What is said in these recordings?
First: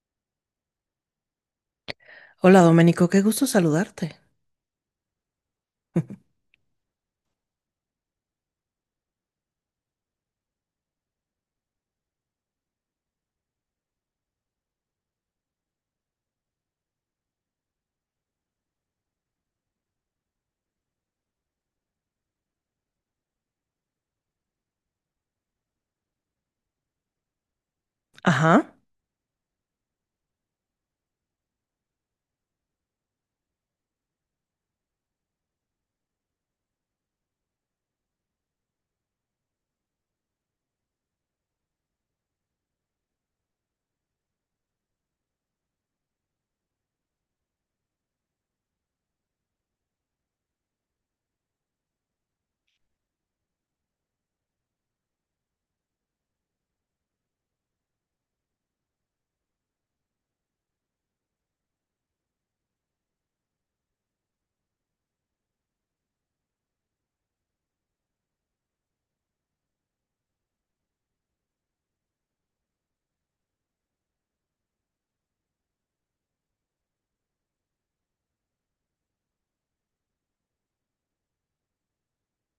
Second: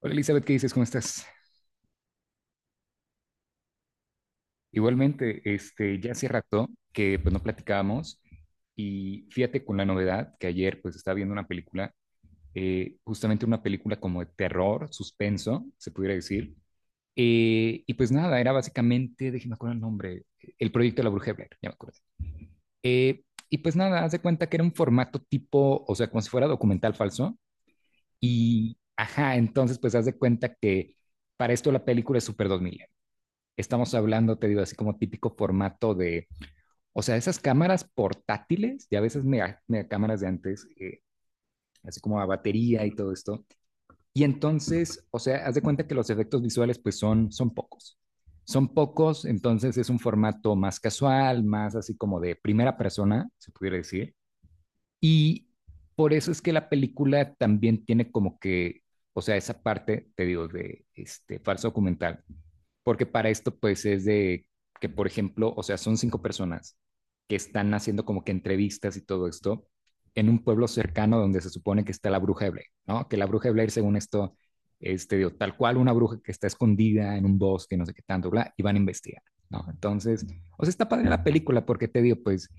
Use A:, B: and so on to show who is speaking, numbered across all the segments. A: Hola Elizabeth, ¿qué dices? ¿Cómo estás?
B: Hola Doménico, qué gusto saludarte.
A: Igualmente, ya hace rato que pues no platicábamos y fíjate con la novedad que ayer pues estaba viendo una película, justamente una película como de terror, suspenso, se pudiera decir, y pues nada, era básicamente, déjeme acordar el nombre, El Proyecto de la Bruja de Blair, ya me acuerdo. Eh, y pues nada, haz de cuenta que era un formato tipo, o sea, como si fuera documental falso
B: Ajá.
A: y, ajá, entonces pues haz de cuenta que para esto la película es súper 2000, estamos hablando, te digo, así como típico formato de, o sea, esas cámaras portátiles, y a veces mega, mega cámaras de antes, así como a batería y todo esto. Y entonces, o sea, haz de cuenta que los efectos visuales pues son pocos. Son pocos, entonces es un formato más casual, más así como de primera persona, se pudiera decir. Y por eso es que la película también tiene como que, o sea, esa parte, te digo, de este falso documental, porque para esto pues es de que, por ejemplo, o sea, son cinco personas que están haciendo como que entrevistas y todo esto en un pueblo cercano donde se supone que está la bruja de Blair, ¿no? Que la bruja de Blair, según esto, digo, tal cual una bruja que está escondida en un bosque, no sé qué tanto, bla, y van a investigar, ¿no? Entonces, o sea, está padre la película porque te digo, pues,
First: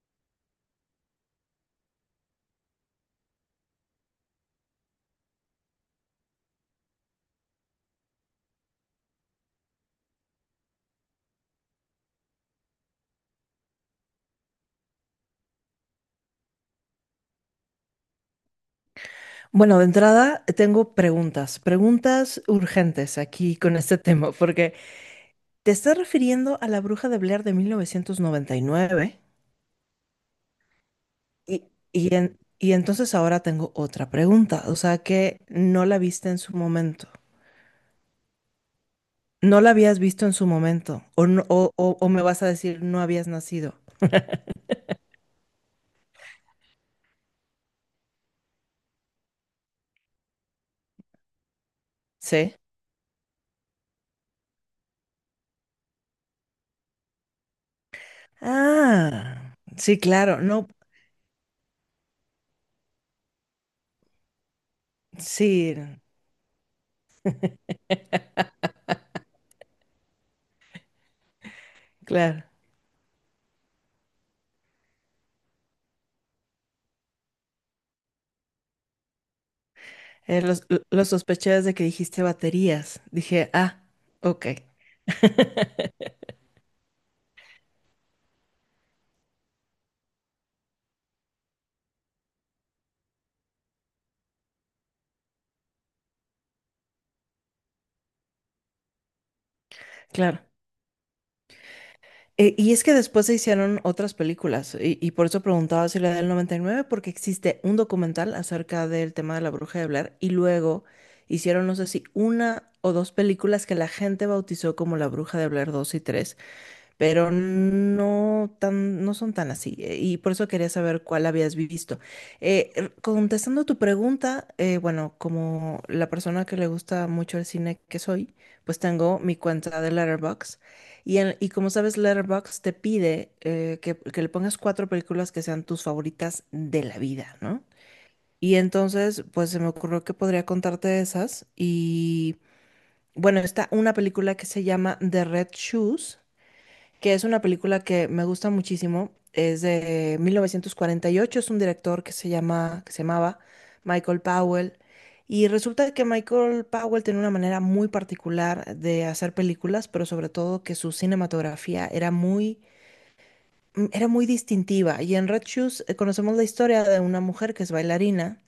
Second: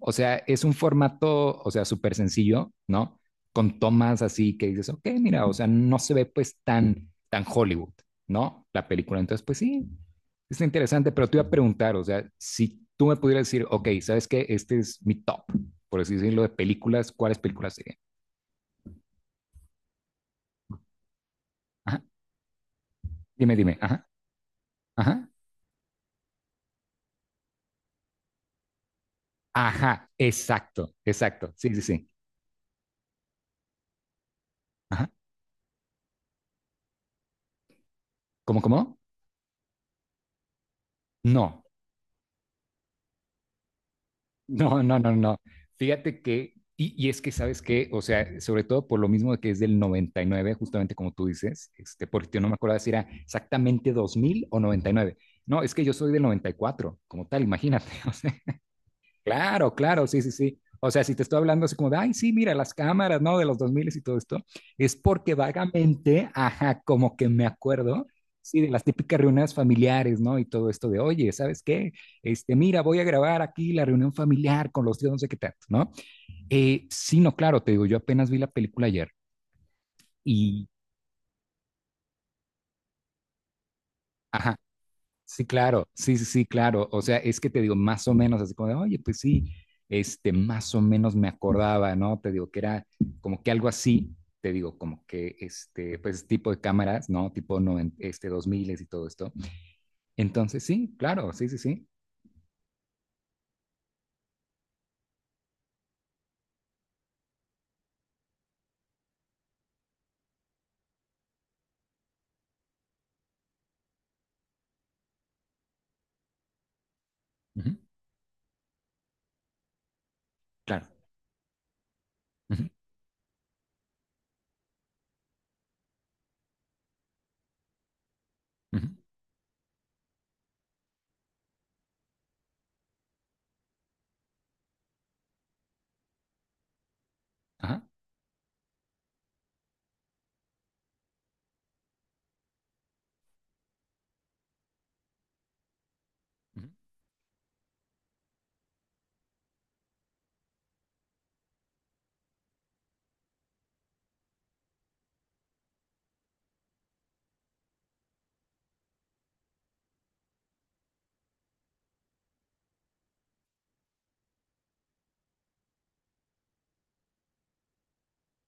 A: o sea, es un formato, o sea, súper sencillo, ¿no? Con tomas así que dices, ok, mira, o sea, no se ve pues tan, tan Hollywood, ¿no? La película. Entonces, pues sí, es interesante, pero te iba a preguntar, o sea, si tú me pudieras decir, ok, ¿sabes qué? Este es mi top, por así decirlo, de películas, ¿cuáles películas serían?
B: Bueno, de entrada tengo preguntas,
A: Ajá,
B: preguntas urgentes
A: dime,
B: aquí con
A: dime,
B: este
A: ajá,
B: tema, porque
A: ajá,
B: te estás refiriendo a la Bruja de Blair de 1999
A: ajá, exacto, exacto,
B: y,
A: sí, sí, sí,
B: y entonces ahora tengo otra pregunta, o sea
A: ajá,
B: que no la viste en su momento,
A: ¿cómo, cómo?
B: no la habías visto en su momento, o, no-
A: No,
B: o, o- o me vas a decir no habías nacido,
A: no, no, no, no. Fíjate que, y es que sabes que, o sea, sobre todo por lo mismo de que es del 99, justamente como tú dices, porque yo no me
B: ¿sí?
A: acordaba si era exactamente 2000 o 99. No, es que yo soy del 94 como tal, imagínate. O sea,
B: Ah,
A: claro,
B: sí,
A: claro, sí, sí,
B: claro,
A: sí.
B: no,
A: O sea, si te estoy hablando así como de, ay, sí, mira, las cámaras, ¿no? De los 2000 y todo esto, es porque
B: sí,
A: vagamente, ajá, como que me acuerdo, sí, de las típicas reuniones familiares, ¿no? Y todo esto de, oye, ¿sabes qué?
B: claro.
A: Mira, voy a grabar aquí la reunión familiar con los tíos, no sé qué tanto, ¿no? Sí, no, claro, te digo, yo apenas vi la película ayer
B: Los,
A: y,
B: lo sospeché desde que dijiste baterías, dije, ah, ok.
A: ajá, sí, claro, sí, sí, sí, claro. O sea, es que te digo, más o menos, así como de, oye, pues sí, más o menos me acordaba, ¿no? Te digo que era como que algo así, te digo, como que pues tipo de cámaras, ¿no? Tipo 2000 y todo esto.
B: Claro.
A: Entonces, sí, claro, sí, sí, sí.
B: Y es que después se hicieron otras películas, y por eso preguntaba si la del 99 porque existe un documental acerca del tema de la bruja de Blair, y luego hicieron, no sé si una o dos películas que la gente bautizó como La Bruja de Blair 2 y 3 pero
A: Ujú,
B: no son tan así. Y por eso quería
A: claro.
B: saber cuál habías visto.
A: Ujú,
B: Contestando tu pregunta, bueno, como la persona que le gusta mucho el cine que soy, pues
A: ujú,
B: tengo mi cuenta de Letterboxd. Y como sabes, Letterboxd te pide que le pongas cuatro películas que sean tus favoritas de la vida, ¿no?
A: ajá,
B: Y entonces, pues se me ocurrió que podría contarte esas. Y bueno, está una película que se llama The Red Shoes
A: ujú,
B: que es una película que me gusta muchísimo. Es de 1948, es un director que se llamaba Michael Powell. Y resulta que Michael Powell tenía una manera muy particular de hacer películas, pero sobre todo que su cinematografía era muy distintiva. Y en Red Shoes conocemos la historia de una mujer que es bailarina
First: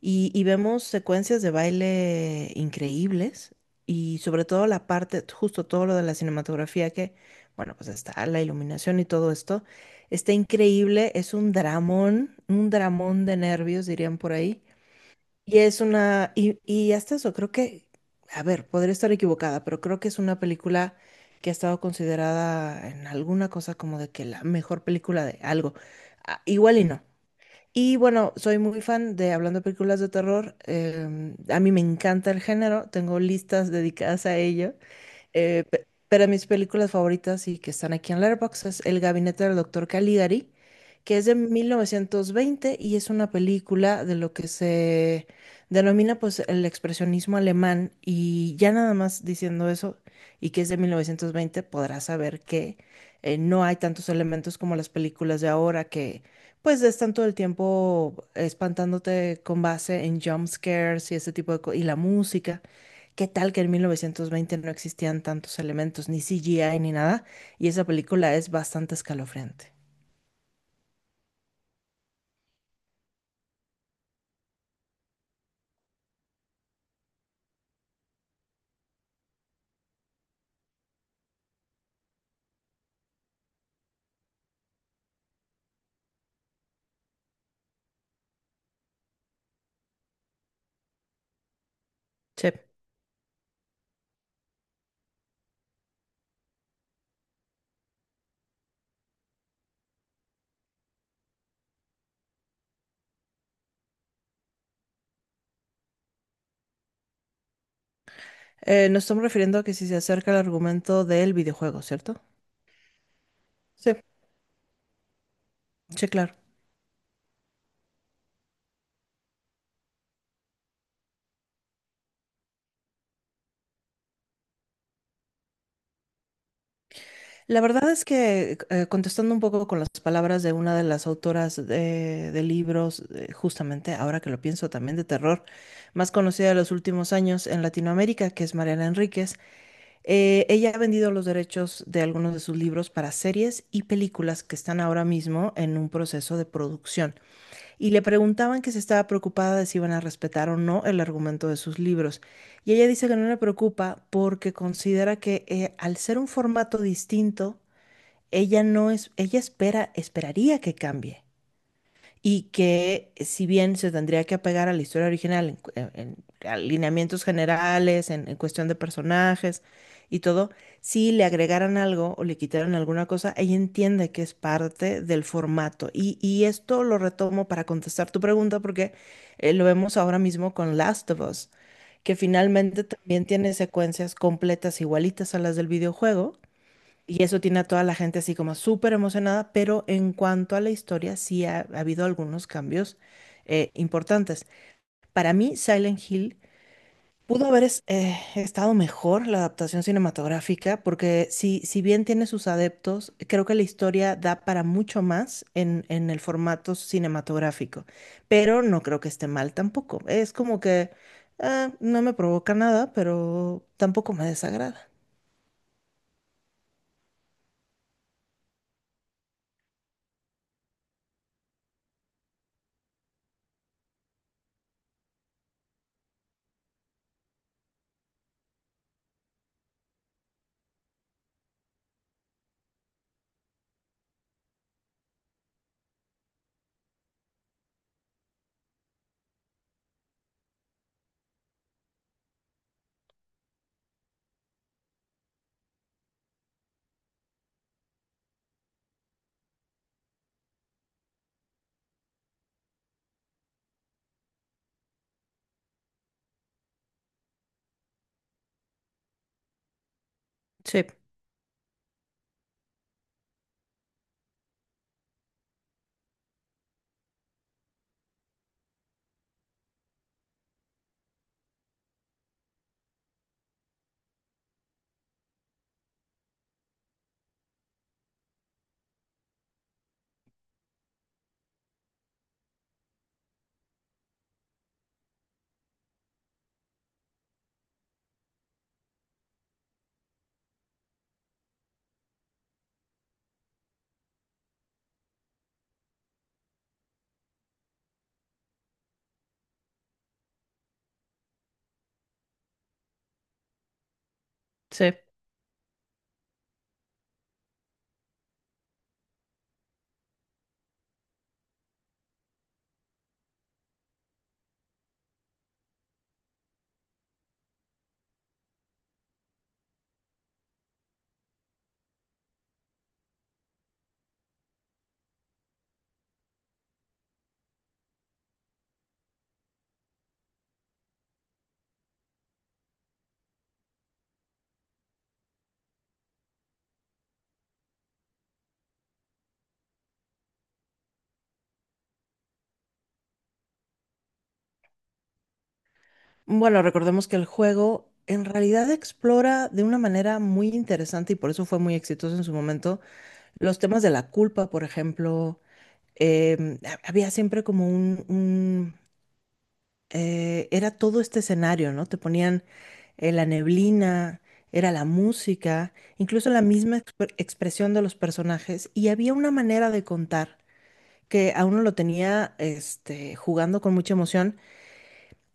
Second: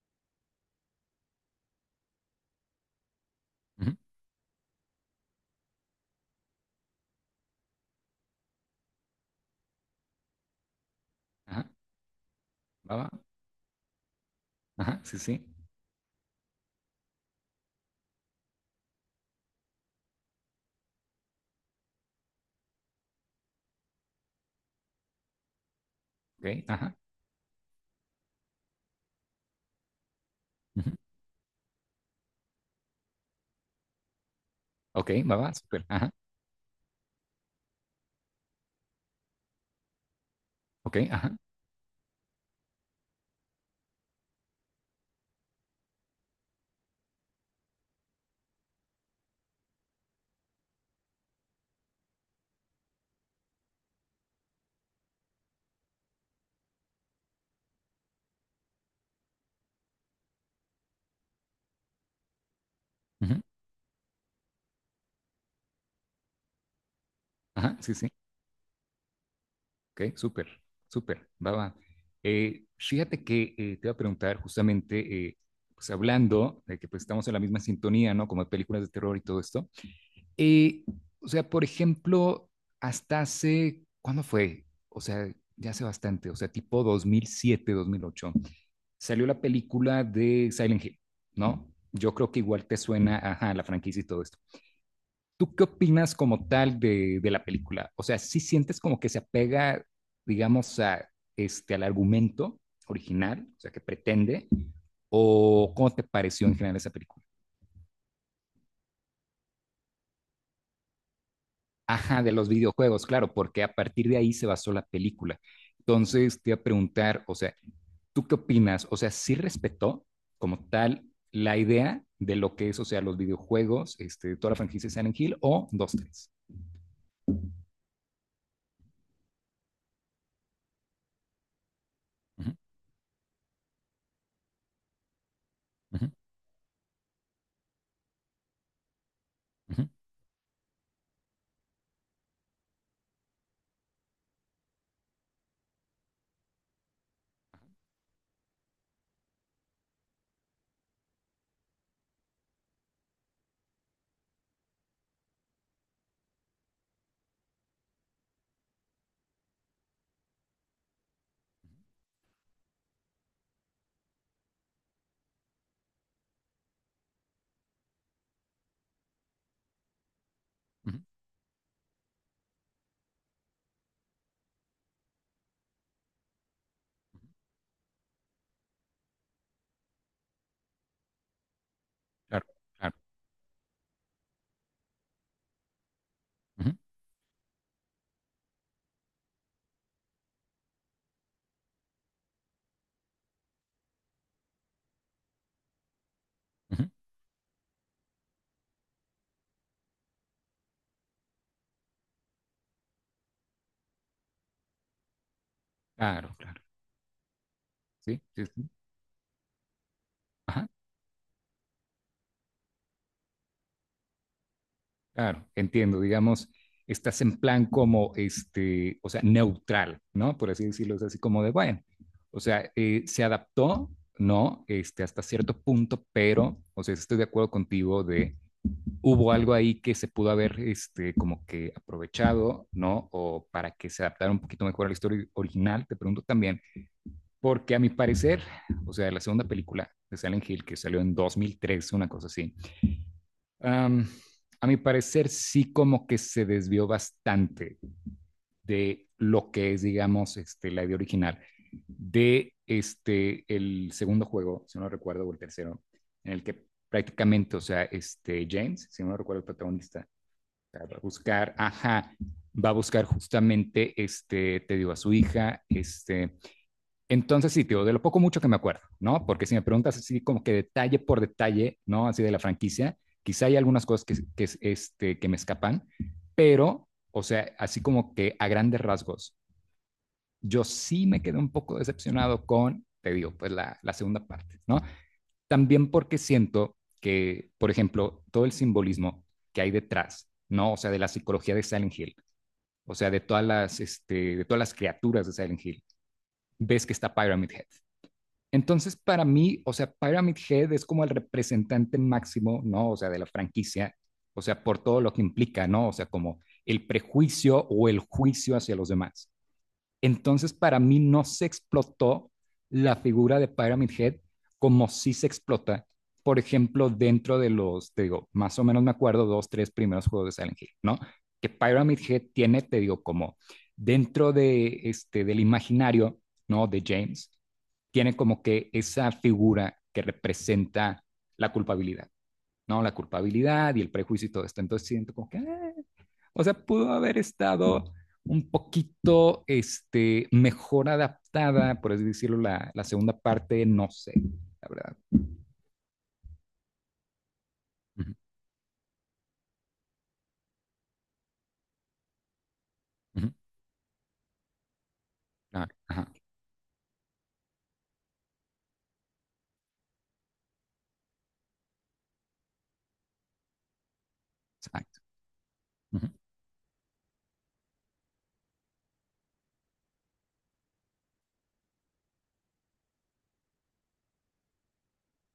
B: y vemos secuencias de baile increíbles
A: ujú,
B: y sobre todo la parte, justo todo lo de la cinematografía que, bueno, pues está la iluminación y todo esto, está increíble, es
A: ajá,
B: un
A: va, va,
B: dramón de nervios, dirían por ahí.
A: ajá, sí, sí,
B: Y hasta eso, creo que, a ver, podría estar equivocada, pero creo que es una película que ha estado considerada en alguna cosa como de que la mejor película de algo. Ah,
A: ok,
B: igual y
A: ajá,
B: no. Y bueno, soy muy fan de, hablando de películas de terror,
A: ujú,
B: a mí me encanta el género, tengo listas dedicadas a ello.
A: ok, va, va,
B: Eh,
A: súper,
B: pe-
A: ajá,
B: pero mis películas favoritas y que están aquí en Letterboxd es El Gabinete del Doctor Caligari,
A: ok,
B: que es de
A: ajá,
B: 1920 y es una película de lo que se denomina pues el expresionismo alemán y ya nada más diciendo eso y que es de 1920 podrás saber que no hay tantos elementos como las películas de ahora que pues están todo el tiempo espantándote con base en jump scares y ese tipo de cosas y la música. ¿Qué
A: ujú,
B: tal que en 1920 no existían tantos elementos, ni CGI ni nada? Y
A: ajá,
B: esa
A: sí, sí.
B: película es bastante escalofriante.
A: Ok, súper, súper, va, va. Fíjate que te iba a preguntar justamente, pues hablando de que pues estamos en la misma sintonía, ¿no? Como de películas de terror y todo esto. Eh, o sea, por ejemplo, hasta hace, ¿cuándo fue? O sea, ya hace bastante, o sea, tipo dos mil siete, dos mil ocho, salió la película de Silent Hill, ¿no? Yo creo que
B: Sí.
A: igual te suena, ajá, la franquicia y todo esto. ¿Tú qué opinas como tal de, la película? O sea, ¿sí sientes como que se apega, digamos, al argumento original, o sea, que pretende? ¿O cómo te pareció en general esa película?
B: Nos estamos refiriendo a que si se acerca el argumento del videojuego, ¿cierto?
A: Ajá, de los videojuegos, claro, porque a
B: Sí,
A: partir de ahí se basó la película.
B: sí, claro.
A: Entonces, te iba a preguntar, o sea, ¿tú qué opinas? O sea, ¿sí respetó como tal la idea de lo que es, o sea, los videojuegos, toda la franquicia de Silent Hill o dos tres.
B: La verdad es que, contestando un poco con las palabras de una de las autoras de
A: Ujú,
B: libros, justamente ahora que lo pienso también de terror,
A: ujú,
B: más conocida de los últimos años en Latinoamérica, que es Mariana Enríquez,
A: ujú,
B: ella ha vendido los derechos de algunos de sus libros para series y películas que están ahora mismo en un proceso de producción. Y le preguntaban que si estaba preocupada de si iban a respetar o no el argumento de sus libros. Y ella dice que no le preocupa porque considera que al ser un formato distinto, ella no es, ella espera, esperaría que cambie y que si bien se tendría que apegar a la historia original en alineamientos generales, en cuestión de personajes y todo,
A: ujú.
B: si le agregaran algo o le quitaran alguna cosa, ella entiende que es parte del formato. Y esto lo retomo para contestar tu pregunta porque lo vemos ahora mismo con Last of Us, que
A: Claro,
B: finalmente
A: claro.
B: también tiene secuencias completas igualitas a las del videojuego
A: Ujú.
B: y eso tiene a toda la gente así como súper emocionada, pero en cuanto a la historia sí ha habido algunos cambios importantes. Para mí, Silent Hill
A: Ujú.
B: pudo haber estado mejor la adaptación cinematográfica, porque si bien tiene sus adeptos, creo que la historia da para mucho más en el
A: Claro, claro.
B: formato cinematográfico,
A: Sí, sí,
B: pero
A: sí.
B: no creo que esté mal tampoco. Es como
A: Ajá,
B: que ah, no me provoca nada, pero tampoco me desagrada.
A: claro, entiendo. Digamos, estás en plan como, o sea, neutral, ¿no? Por así decirlo, es así como de, bueno, o sea, se adaptó, ¿no? Hasta cierto punto, pero, o sea, estoy de acuerdo contigo de, hubo algo ahí que se pudo haber, como que aprovechado, ¿no? O para que se adaptara un poquito mejor a la historia original, te pregunto también, porque a mi parecer, o sea, la segunda película de Silent Hill, que salió en 2003, una cosa así. Um, a mi parecer, sí como que se desvió bastante de lo que es, digamos, la idea original de este, el segundo juego, si no recuerdo, o el tercero, en el que prácticamente, o sea, James, si no recuerdo, el protagonista, va
B: Sí,
A: a buscar, ajá, va a buscar justamente, te digo, a su hija, entonces, sí, tío, de lo poco mucho que me acuerdo, ¿no? Porque si me preguntas así como que detalle por detalle, ¿no? Así de la franquicia, quizá hay algunas cosas que, que me escapan, pero, o sea, así como que a grandes rasgos, yo sí me quedé un poco decepcionado con, te digo, pues la, segunda parte, ¿no? También porque siento que, por ejemplo, todo el simbolismo que hay detrás, ¿no? O sea, de la psicología de Silent Hill, o sea, de todas de todas las criaturas de Silent Hill, ves que está Pyramid Head, entonces, para mí, o sea, Pyramid Head es como el representante máximo, ¿no? O sea, de la franquicia, o sea, por
B: sí.
A: todo lo que implica, ¿no? O sea, como el prejuicio o el juicio hacia los demás. Entonces, para mí no se explotó la figura de Pyramid Head como sí se explota, por ejemplo, dentro de los, te digo, más o menos me acuerdo, dos, tres primeros juegos de Silent Hill, ¿no? Que Pyramid Head tiene, te digo, como dentro de del imaginario, ¿no? De James, tiene como que esa figura que representa la culpabilidad, ¿no? La culpabilidad y el prejuicio y todo esto. Entonces siento como que, ah, o sea, pudo haber estado un poquito mejor adaptada, por así decirlo, la, segunda parte, no sé, la verdad.
B: Bueno, recordemos que el juego
A: Ujú,
B: en realidad explora de una manera muy interesante y por eso fue muy exitoso en su momento
A: ujú,
B: los temas de la culpa, por ejemplo.
A: claro. Ajá,
B: Había siempre como era todo este escenario, ¿no? Te ponían la neblina, era la
A: exacto.
B: música,
A: Ujú,
B: incluso la misma expresión de los personajes y había una manera de contar que a uno lo tenía jugando con mucha emoción.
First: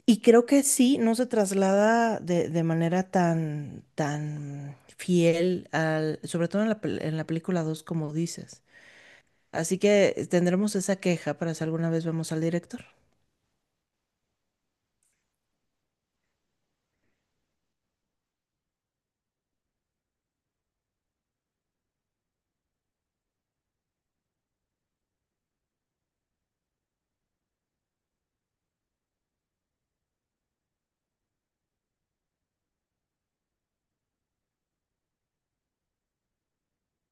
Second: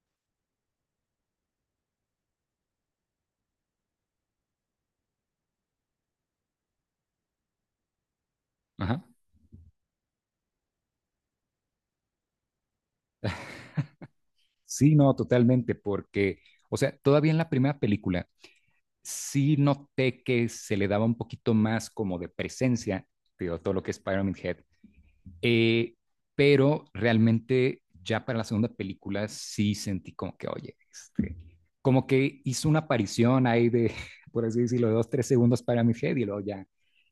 B: Y creo que sí, no se traslada de manera tan, tan fiel sobre todo en la película 2 como dices.
A: ajá.
B: Así que tendremos esa queja para si alguna vez vemos al director.
A: Sí, no, totalmente, porque, o sea, todavía en la primera película sí noté que se le daba un poquito más como de presencia, digo, todo lo que es Pyramid Head. Eh, pero realmente ya para la segunda película sí sentí como que, oye, como que hizo una aparición ahí de, por así decirlo, de dos, tres segundos para mi head y luego ya,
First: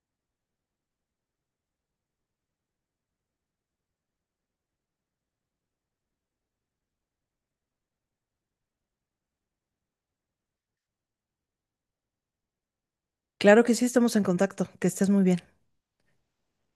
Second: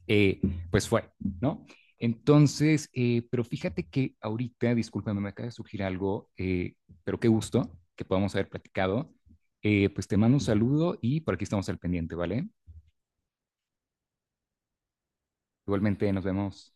A: eh, pues fue, ¿no? Entonces, pero fíjate que ahorita, discúlpame, me acaba de surgir algo, pero qué gusto que podamos haber platicado. Pues te mando un saludo y por aquí estamos al pendiente, ¿vale?
B: Claro que sí, estamos en contacto. Que estés muy bien.
A: Igualmente nos vemos.